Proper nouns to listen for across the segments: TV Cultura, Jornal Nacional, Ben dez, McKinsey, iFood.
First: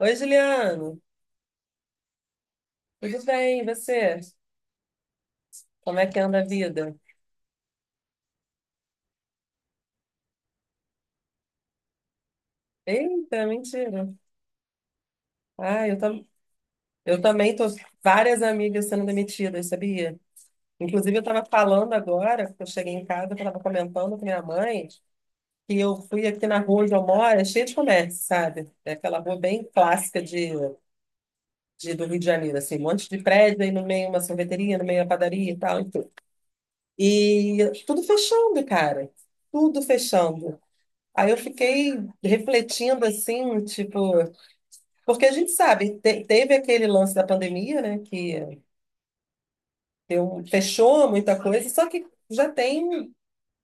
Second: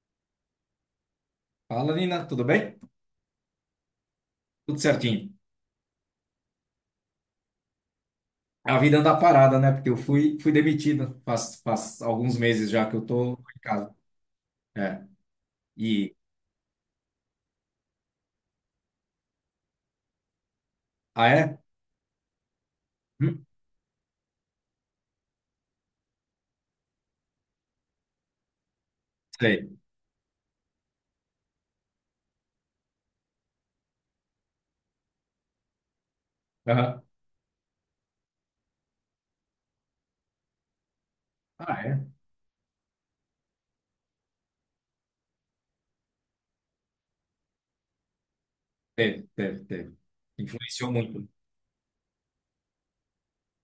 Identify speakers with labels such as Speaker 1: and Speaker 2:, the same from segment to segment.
Speaker 1: Oi, Juliano.
Speaker 2: Fala, Nina, tudo bem?
Speaker 1: Tudo bem? E você?
Speaker 2: Tudo certinho.
Speaker 1: Como é que anda a vida?
Speaker 2: A vida anda parada, né? Porque eu fui demitido faz alguns meses já que eu tô
Speaker 1: Eita,
Speaker 2: em casa.
Speaker 1: mentira.
Speaker 2: É.
Speaker 1: Ah,
Speaker 2: E.
Speaker 1: eu também tô várias amigas sendo demitidas, sabia? Inclusive, eu
Speaker 2: Ah,
Speaker 1: estava
Speaker 2: é?
Speaker 1: falando agora, que eu cheguei em casa, eu
Speaker 2: Hum,
Speaker 1: estava comentando com minha mãe que eu fui aqui na rua onde eu moro, é cheio de comércio, sabe? É aquela rua bem
Speaker 2: sei.
Speaker 1: clássica do Rio de Janeiro, assim, um monte de prédio, aí no meio uma sorveteria, no meio a padaria e tal, e tudo.
Speaker 2: Aham.
Speaker 1: E tudo fechando, cara. Tudo fechando. Aí eu
Speaker 2: Ah,
Speaker 1: fiquei
Speaker 2: é?
Speaker 1: refletindo assim, tipo, porque a gente sabe, teve aquele lance da pandemia, né, que
Speaker 2: Teve, teve, teve. Influenciou
Speaker 1: fechou
Speaker 2: muito.
Speaker 1: muita coisa, só que já tem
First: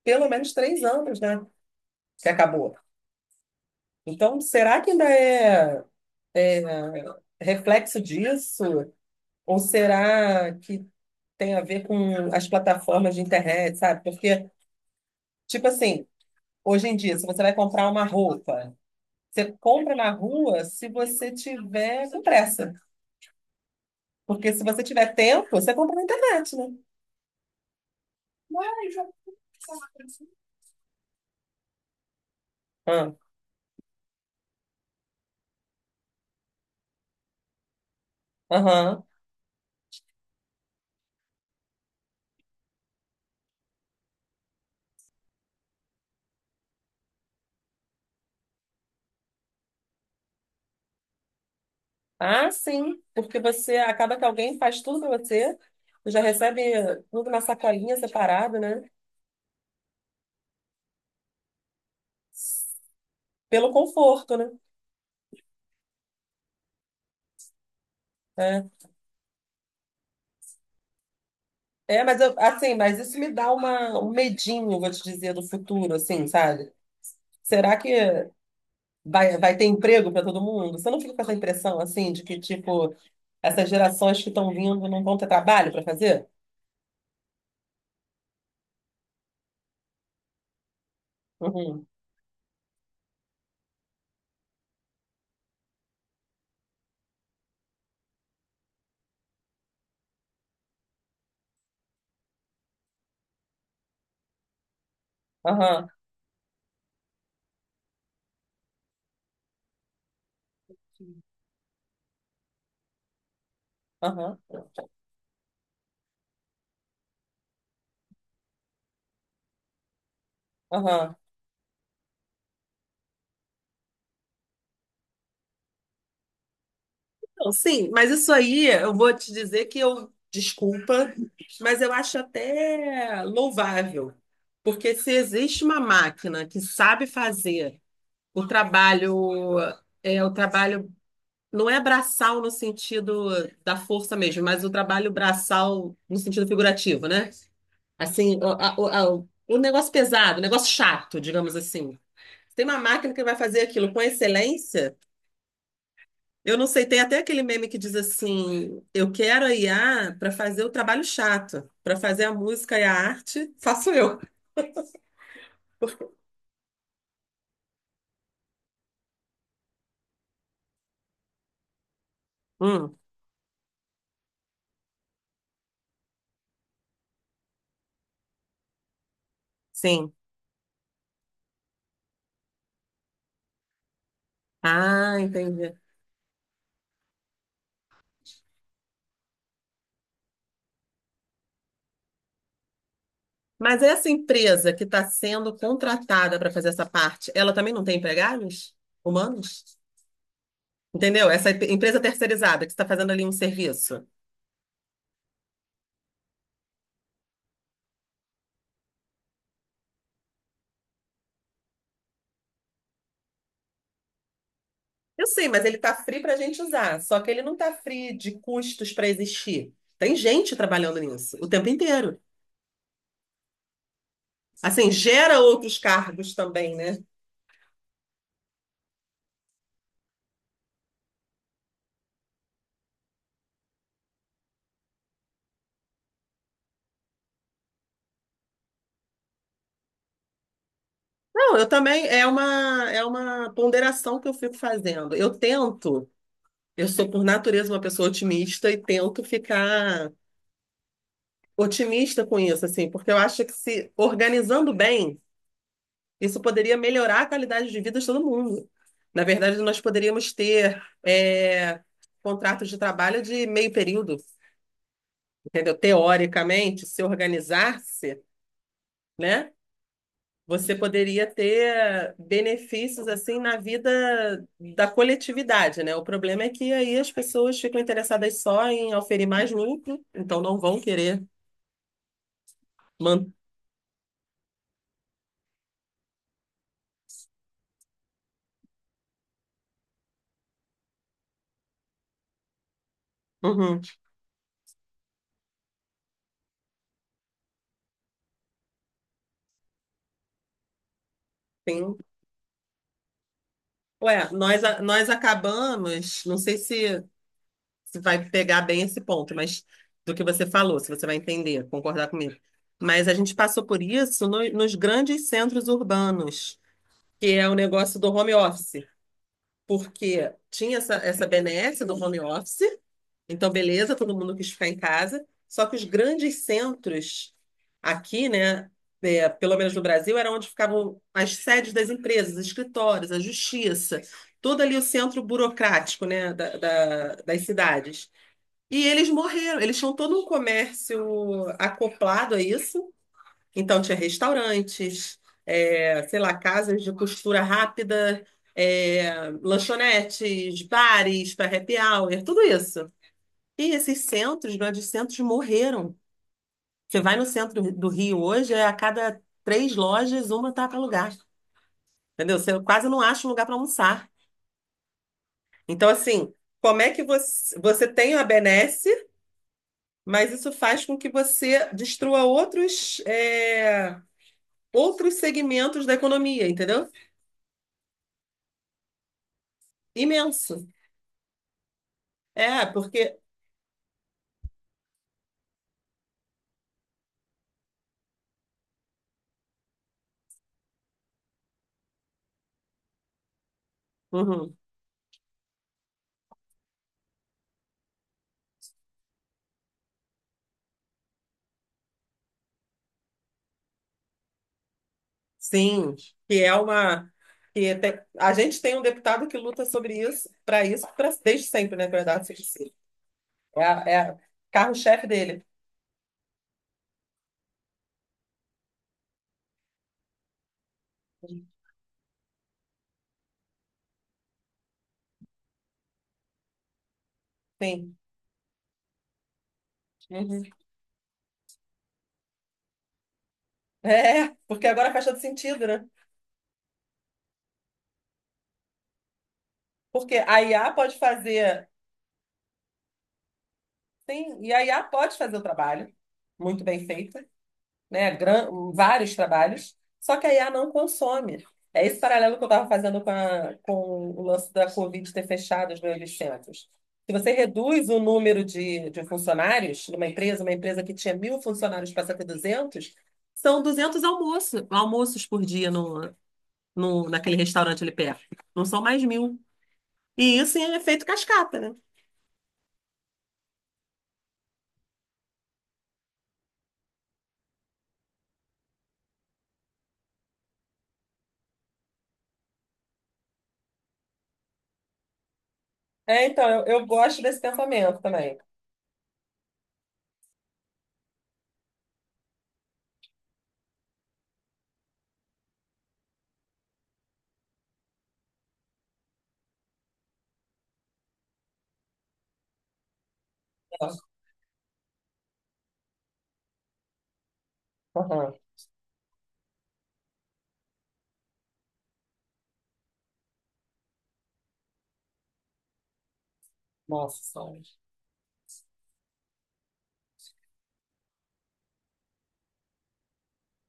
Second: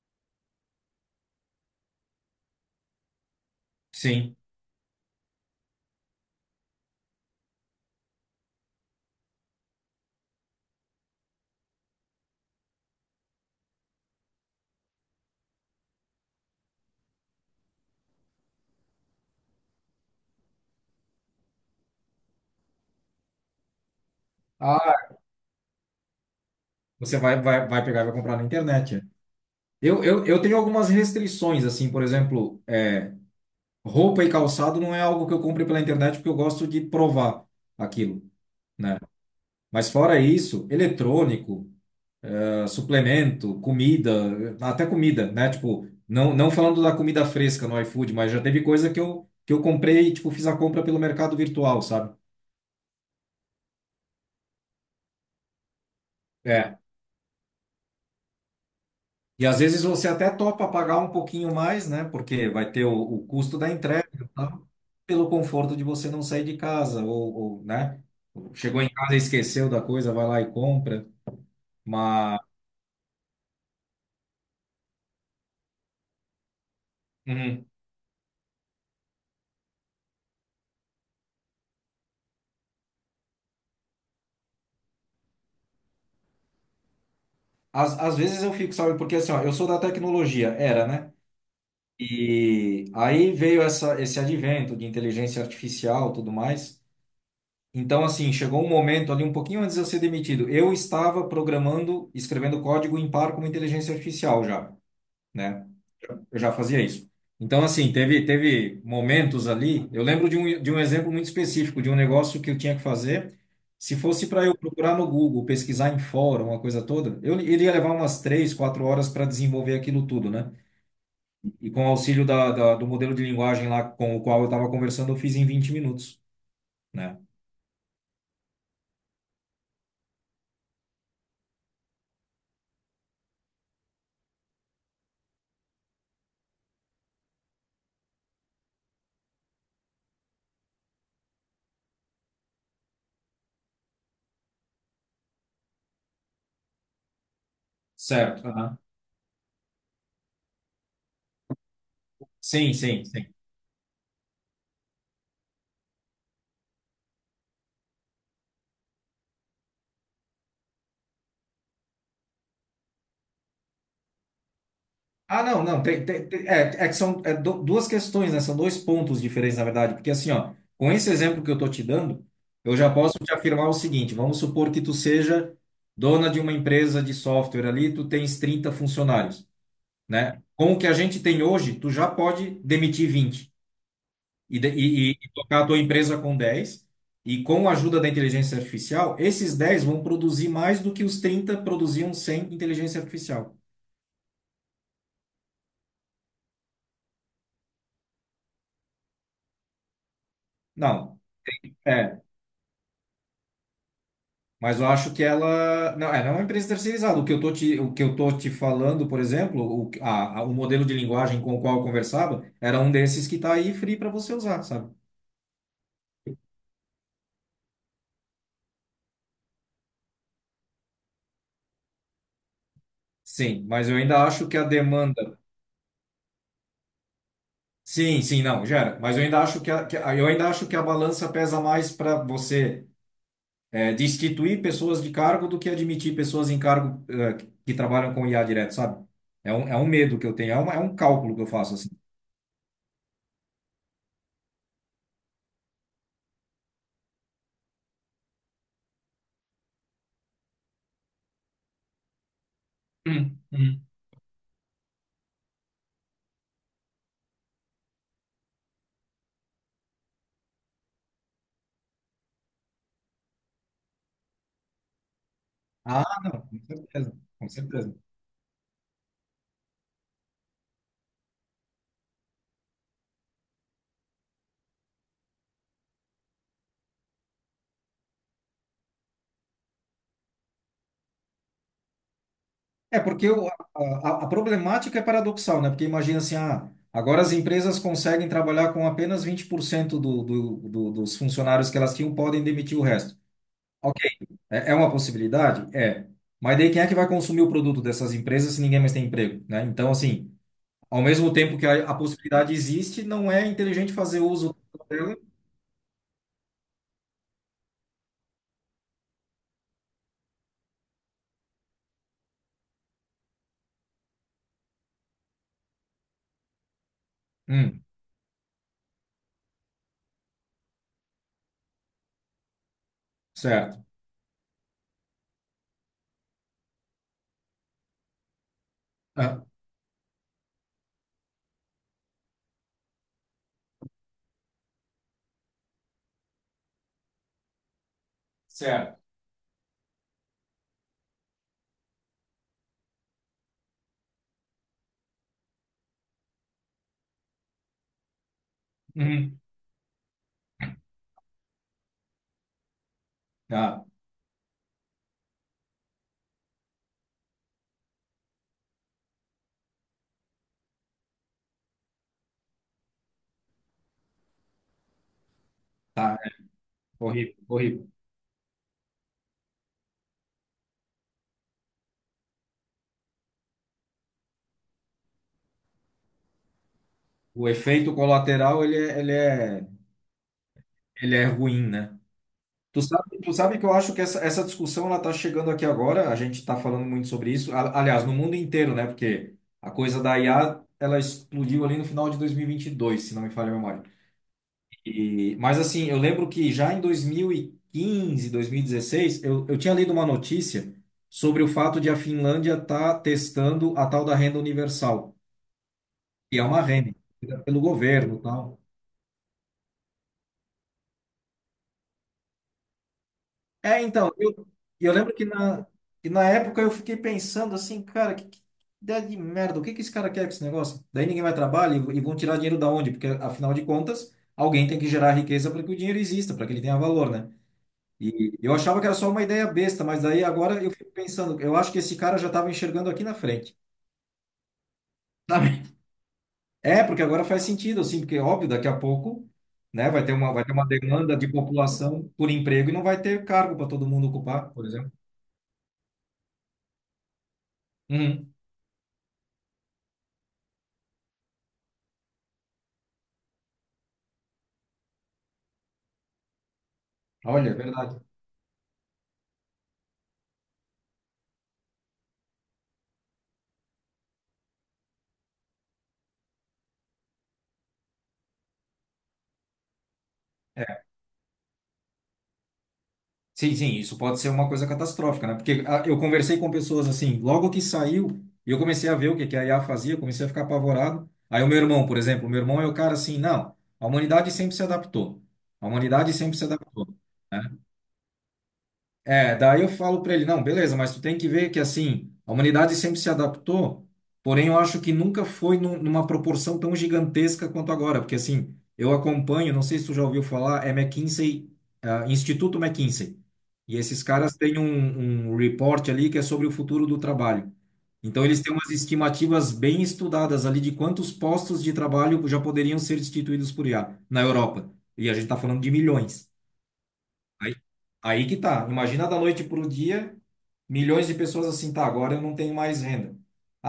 Speaker 1: pelo menos 3 anos, né, que acabou.
Speaker 2: Sim.
Speaker 1: Então, será que ainda é reflexo disso? Ou será que tem a ver com as plataformas de internet, sabe? Porque, tipo assim, hoje em dia, se você vai comprar uma roupa, você compra na rua se você tiver com pressa. Porque se você
Speaker 2: Ah,
Speaker 1: tiver tempo, você compra na internet, né?
Speaker 2: você vai pegar e vai comprar na
Speaker 1: Mas,
Speaker 2: internet. É. Eu tenho algumas restrições, assim, por exemplo,
Speaker 1: ah,
Speaker 2: roupa e calçado não é algo que eu compre pela internet porque eu gosto de provar aquilo, né?
Speaker 1: aham.
Speaker 2: Mas fora isso, eletrônico, suplemento, comida, até comida, né? Tipo, não falando da comida fresca no iFood, mas já teve coisa que eu comprei e, tipo, fiz a compra pelo mercado virtual, sabe?
Speaker 1: Ah, sim, porque você acaba que alguém faz tudo para você, você já recebe
Speaker 2: É.
Speaker 1: tudo na sacolinha separado, né?
Speaker 2: E às vezes você até topa pagar um pouquinho mais, né? Porque vai ter o custo da
Speaker 1: Pelo
Speaker 2: entrega, e
Speaker 1: conforto, né?
Speaker 2: tal, pelo conforto de você não sair de casa, ou, né?
Speaker 1: É,
Speaker 2: Chegou em casa e esqueceu da coisa, vai lá e compra.
Speaker 1: é, mas eu,
Speaker 2: Mas
Speaker 1: assim, mas isso me dá um medinho, vou te dizer, do futuro, assim, sabe?
Speaker 2: uhum,
Speaker 1: Será que vai ter emprego para todo mundo? Você não fica com essa impressão, assim, de que, tipo, essas gerações que estão vindo não vão ter trabalho para fazer?
Speaker 2: às vezes eu fico, sabe? Porque assim, ó, eu sou da tecnologia, era, né?
Speaker 1: Uhum.
Speaker 2: E aí veio esse advento de inteligência artificial, tudo mais. Então, assim, chegou um momento ali um pouquinho antes de eu ser demitido. Eu estava programando, escrevendo código em par com uma inteligência artificial já, né?
Speaker 1: Aham,
Speaker 2: Eu já fazia isso. Então, assim, teve momentos ali. Eu lembro de um exemplo muito específico, de um negócio que eu tinha que fazer. Se fosse
Speaker 1: aham,
Speaker 2: para eu procurar no Google, pesquisar em fórum, uma coisa toda, eu, ele ia levar umas 3, 4 horas para desenvolver aquilo tudo, né?
Speaker 1: aham.
Speaker 2: E com o auxílio do modelo de linguagem lá com o qual eu estava conversando, eu fiz em 20 minutos, né?
Speaker 1: Então, sim, mas isso aí eu vou te dizer que eu, desculpa, mas eu acho até louvável, porque se existe uma máquina que sabe fazer o trabalho, é o trabalho não é braçal no sentido da força mesmo, mas o trabalho braçal no sentido figurativo, né? Assim,
Speaker 2: Certo. Aham.
Speaker 1: o negócio pesado, o negócio chato, digamos assim. Tem
Speaker 2: Sim,
Speaker 1: uma
Speaker 2: sim,
Speaker 1: máquina que
Speaker 2: sim.
Speaker 1: vai fazer aquilo com excelência. Eu não sei, tem até aquele meme que diz assim: eu quero a IA para fazer o trabalho chato, para fazer a música e a arte, faço eu.
Speaker 2: Ah, não. É que são duas questões, né? São dois pontos diferentes, na verdade. Porque assim, ó, com esse exemplo que eu tô te dando, eu já
Speaker 1: Hum,
Speaker 2: posso te afirmar o seguinte: vamos supor que tu seja dona de uma empresa de software ali, tu tens 30 funcionários,
Speaker 1: sim.
Speaker 2: né? Com o que a gente tem hoje, tu já pode demitir 20 e, de- e, e-
Speaker 1: Ah,
Speaker 2: e tocar a
Speaker 1: entendi.
Speaker 2: tua empresa com 10 e com a ajuda da inteligência artificial, esses 10 vão produzir mais do que os 30 produziam sem inteligência artificial.
Speaker 1: Mas essa empresa que está sendo contratada para fazer essa parte, ela também não tem empregados humanos?
Speaker 2: Não,
Speaker 1: Entendeu? Essa empresa
Speaker 2: é,
Speaker 1: terceirizada que está fazendo ali um serviço.
Speaker 2: mas eu acho que ela não é uma empresa terceirizada. O que eu tô te, o que eu tô te falando, por exemplo, o modelo de linguagem com o qual eu conversava era um desses que está aí free para você usar, sabe?
Speaker 1: Eu sei, mas ele está free para a gente usar, só que ele não está free de custos para existir. Tem gente trabalhando nisso o tempo inteiro.
Speaker 2: Sim, mas eu ainda acho que a
Speaker 1: Assim, gera
Speaker 2: demanda.
Speaker 1: outros cargos também, né?
Speaker 2: Sim, sim, não, gera. Mas eu ainda acho que a balança pesa mais para você destituir pessoas de cargo do que admitir pessoas em cargo, que trabalham com IA direto, sabe? É um medo que eu tenho, é um cálculo que eu
Speaker 1: Não, eu
Speaker 2: faço assim.
Speaker 1: também, é uma ponderação que eu fico fazendo. Eu tento, eu sou por natureza uma pessoa otimista e tento ficar otimista com isso, assim, porque eu
Speaker 2: Hum,
Speaker 1: acho que
Speaker 2: hum.
Speaker 1: se organizando bem, isso poderia melhorar a qualidade de vida de todo mundo. Na verdade, nós poderíamos ter, contratos de trabalho de meio período, entendeu?
Speaker 2: Ah, não, com
Speaker 1: Teoricamente, se
Speaker 2: certeza, com certeza.
Speaker 1: organizar-se, né? Você poderia ter benefícios assim na vida da coletividade, né? O problema é que aí as pessoas ficam interessadas só em oferir mais lucro, então não vão querer
Speaker 2: É porque
Speaker 1: manter.
Speaker 2: a problemática é paradoxal, né? Porque imagina assim, ah, agora as empresas conseguem trabalhar com apenas 20% dos funcionários que elas tinham, podem demitir o resto.
Speaker 1: Uhum,
Speaker 2: Ok, é, é uma possibilidade? É. Mas daí quem é que vai consumir o produto dessas empresas se ninguém mais tem emprego, né? Então, assim, ao mesmo tempo que a
Speaker 1: sim.
Speaker 2: possibilidade existe, não é inteligente fazer
Speaker 1: Ué,
Speaker 2: uso
Speaker 1: nós
Speaker 2: dela.
Speaker 1: acabamos, não sei se vai pegar bem esse ponto, mas do que você falou, se você vai entender, concordar comigo. Mas a gente passou por isso nos grandes centros urbanos, que é o
Speaker 2: Hum,
Speaker 1: negócio do home office. Porque tinha essa benesse do home office, então
Speaker 2: certo.
Speaker 1: beleza, todo mundo quis ficar em casa, só que os grandes centros aqui, né,
Speaker 2: Ah,
Speaker 1: pelo menos no Brasil, era onde ficavam as sedes das empresas, escritórios, a justiça, todo ali o centro burocrático, né, das cidades. E
Speaker 2: certo.
Speaker 1: eles morreram, eles tinham todo um comércio acoplado a isso, então, tinha restaurantes, sei lá, casas de costura rápida,
Speaker 2: Uhum.
Speaker 1: lanchonetes, bares para happy hour, tudo isso. E
Speaker 2: Ah,
Speaker 1: esses centros, grandes centros, morreram. Você vai no centro do Rio hoje, é a cada três lojas, uma tá para alugar. Entendeu? Você quase não acha um lugar para almoçar. Então,
Speaker 2: tá. É
Speaker 1: assim, como é que
Speaker 2: horrível,
Speaker 1: você
Speaker 2: horrível.
Speaker 1: tem a benesse, mas isso faz com que você destrua outros, outros segmentos da economia, entendeu?
Speaker 2: O efeito colateral, ele é, ele é,
Speaker 1: Imenso.
Speaker 2: ele é ruim, né?
Speaker 1: É,
Speaker 2: Tu
Speaker 1: porque.
Speaker 2: sabe, tu sabe que eu acho que essa discussão ela tá chegando aqui agora, a gente está falando muito sobre isso, aliás, no mundo inteiro, né? Porque a coisa da IA, ela explodiu ali no final de 2022, se não me falha a memória.
Speaker 1: Uhum.
Speaker 2: E, mas assim, eu lembro que já em 2015, 2016, eu tinha lido uma notícia sobre o fato de a Finlândia estar testando a tal da renda universal,
Speaker 1: Sim,
Speaker 2: que
Speaker 1: que
Speaker 2: é
Speaker 1: é
Speaker 2: uma renda
Speaker 1: uma.
Speaker 2: pelo governo, e
Speaker 1: A gente
Speaker 2: tal.
Speaker 1: tem um deputado que luta sobre isso, para isso, desde sempre, né, verdade, se diz. é,
Speaker 2: É,
Speaker 1: a- é
Speaker 2: então,
Speaker 1: a-
Speaker 2: eu, eu
Speaker 1: carro-chefe
Speaker 2: lembro que
Speaker 1: dele.
Speaker 2: na, que na época eu fiquei pensando assim, cara, que ideia de merda, o que que esse cara quer com esse negócio? Daí ninguém vai trabalhar e vão tirar dinheiro da onde? Porque, afinal de contas, alguém tem que gerar riqueza para que o dinheiro exista, para que ele tenha valor, né?
Speaker 1: Sim.
Speaker 2: E eu achava que era só uma ideia besta, mas daí
Speaker 1: Uhum.
Speaker 2: agora eu fico pensando, eu acho que esse cara já estava enxergando aqui na frente,
Speaker 1: É, porque agora faz todo
Speaker 2: sabe?
Speaker 1: sentido, né?
Speaker 2: É, porque agora faz sentido, assim, porque óbvio, daqui a pouco, né,
Speaker 1: Porque a
Speaker 2: vai ter uma
Speaker 1: IA pode
Speaker 2: demanda de
Speaker 1: fazer.
Speaker 2: população por emprego e não vai ter cargo para todo mundo
Speaker 1: Sim,
Speaker 2: ocupar,
Speaker 1: e a
Speaker 2: por
Speaker 1: IA
Speaker 2: exemplo.
Speaker 1: pode fazer o trabalho, muito bem feito, né,
Speaker 2: Uhum.
Speaker 1: vários trabalhos, só que a IA não consome. É esse paralelo que eu estava fazendo com o lance da Covid ter fechado os 1.800. Se você
Speaker 2: Olha, é
Speaker 1: reduz
Speaker 2: verdade.
Speaker 1: o
Speaker 2: É.
Speaker 1: número de funcionários numa empresa, uma empresa que tinha 1.000 funcionários passa a ter 200, são 200 almoços, almoços por dia no, no, naquele restaurante ali perto. Não são mais 1.000. E isso em efeito cascata, né?
Speaker 2: Sim, sim, isso pode ser uma coisa catastrófica, né? Porque ah, eu conversei com pessoas assim, logo que saiu, e eu comecei a ver o que que a IA fazia, comecei a ficar apavorado. Aí o meu irmão, por exemplo, o meu irmão é o cara assim, não, a humanidade sempre se adaptou. A humanidade
Speaker 1: É,
Speaker 2: sempre se
Speaker 1: então, eu
Speaker 2: adaptou,
Speaker 1: gosto desse
Speaker 2: né?
Speaker 1: pensamento também.
Speaker 2: É, daí eu falo para ele, não, beleza, mas tu tem que ver que assim, a humanidade sempre se adaptou, porém eu acho que nunca foi numa proporção tão gigantesca quanto agora, porque assim, eu acompanho, não sei se tu já ouviu falar, McKinsey, ah, Instituto McKinsey. E esses caras têm um report ali que é sobre o futuro do trabalho. Então
Speaker 1: Aham.
Speaker 2: eles têm umas estimativas bem estudadas ali de quantos postos de trabalho já poderiam ser destituídos por IA na Europa. E a gente está falando de milhões.
Speaker 1: Nossa
Speaker 2: Aí,
Speaker 1: senhora.
Speaker 2: aí que tá. Imagina da noite para o dia, milhões de pessoas assim, tá, agora eu não tenho mais renda.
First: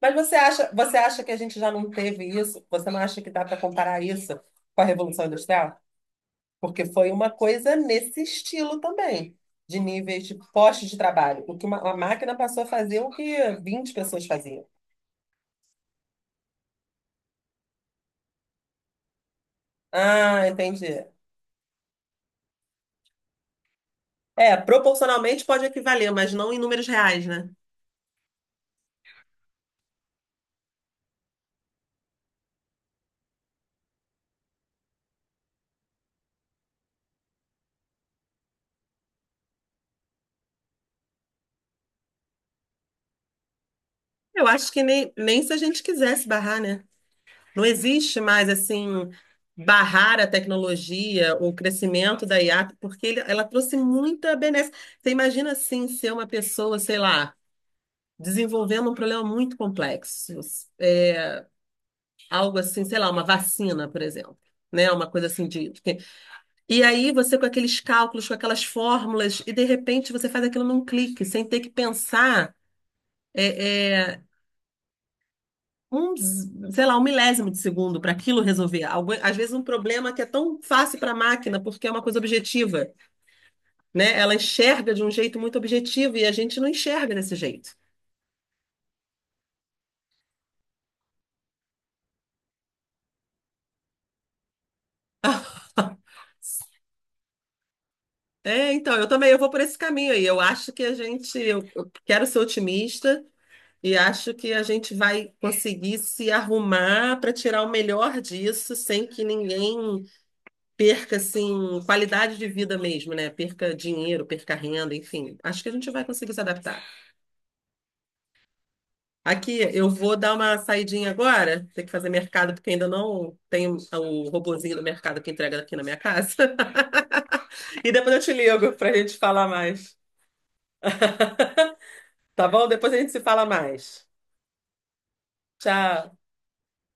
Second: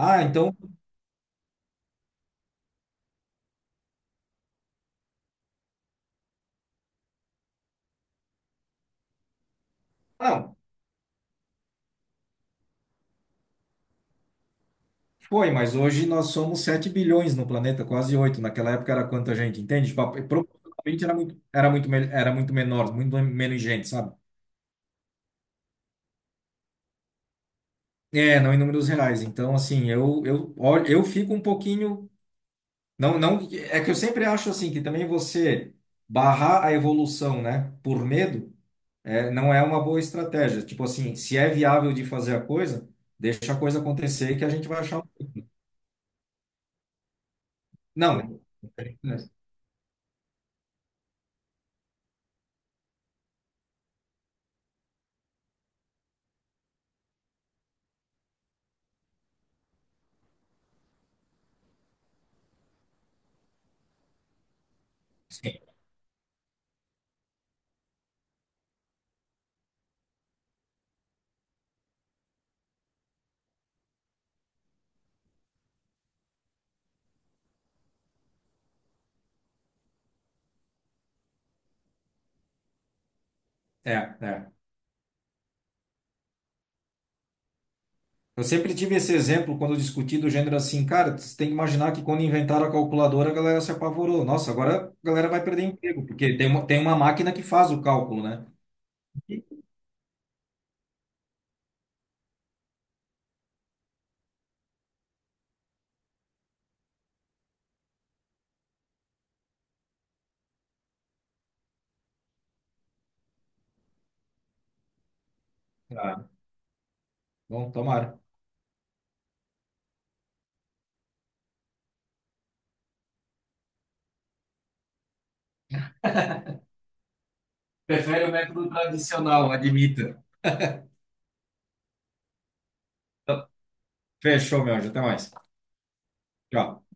Speaker 1: Mas você
Speaker 2: então,
Speaker 1: acha, você acha que a gente já não teve isso? Você não acha que dá para comparar isso com a Revolução Industrial? Porque foi uma coisa nesse estilo também, de níveis de
Speaker 2: não,
Speaker 1: postos de trabalho. O que uma máquina passou a fazer o que 20 pessoas faziam.
Speaker 2: foi, mas hoje nós somos 7 bilhões no planeta, quase 8. Naquela época era quanta gente, entende? Tipo,
Speaker 1: Ah, entendi.
Speaker 2: proporcionalmente era muito menor, muito menos gente, sabe?
Speaker 1: É, proporcionalmente pode equivaler, mas não em números reais, né?
Speaker 2: É, não em números reais. Então, assim, eu fico um pouquinho. Não, não, é que eu sempre acho assim, que também você barrar a evolução, né, por medo. É, não é uma boa estratégia. Tipo assim, se é viável de fazer a coisa, deixa a coisa acontecer que
Speaker 1: Eu
Speaker 2: a gente
Speaker 1: acho
Speaker 2: vai
Speaker 1: que
Speaker 2: achar.
Speaker 1: nem,
Speaker 2: Um-
Speaker 1: nem se a gente quisesse barrar, né? Não existe
Speaker 2: não.
Speaker 1: mais, assim, barrar a tecnologia, o crescimento da IA, porque ela trouxe muita benéfica. Você imagina, assim, ser uma pessoa, sei lá, desenvolvendo um problema muito complexo, é, algo assim, sei lá, uma vacina, por exemplo. Né, uma coisa assim
Speaker 2: Sim.
Speaker 1: de. E aí, você com aqueles cálculos, com aquelas fórmulas, e de repente você faz aquilo num clique, sem ter que pensar é, é, um, sei lá, um milésimo de segundo para aquilo resolver. Às vezes um problema que é tão fácil para a máquina, porque é uma coisa objetiva,
Speaker 2: É,
Speaker 1: né? Ela
Speaker 2: é.
Speaker 1: enxerga de um jeito muito objetivo e a gente não enxerga desse jeito.
Speaker 2: Eu sempre tive esse exemplo quando eu discuti do gênero assim, cara, você tem que imaginar que quando inventaram a calculadora, a galera se apavorou. Nossa, agora a galera vai perder emprego, porque tem uma máquina que faz o cálculo, né?
Speaker 1: É, então, eu também eu
Speaker 2: E-
Speaker 1: vou por esse caminho aí. Eu acho que eu quero ser otimista e acho que a gente vai conseguir se arrumar para tirar o melhor disso sem que ninguém perca assim qualidade de vida mesmo, né? Perca dinheiro, perca renda, enfim. Acho que a gente vai
Speaker 2: ah,
Speaker 1: conseguir se adaptar.
Speaker 2: bom, tomara.
Speaker 1: Aqui, eu vou dar uma saidinha agora, tem que fazer mercado porque ainda não tenho o robozinho do mercado que entrega aqui na minha casa. E depois eu
Speaker 2: Prefere
Speaker 1: te
Speaker 2: o método
Speaker 1: ligo pra gente falar
Speaker 2: tradicional,
Speaker 1: mais,
Speaker 2: admita.
Speaker 1: tá bom? Depois a gente se fala
Speaker 2: Tá.
Speaker 1: mais.
Speaker 2: Fechou, meu anjo. Até mais.
Speaker 1: Tchau.
Speaker 2: Tchau.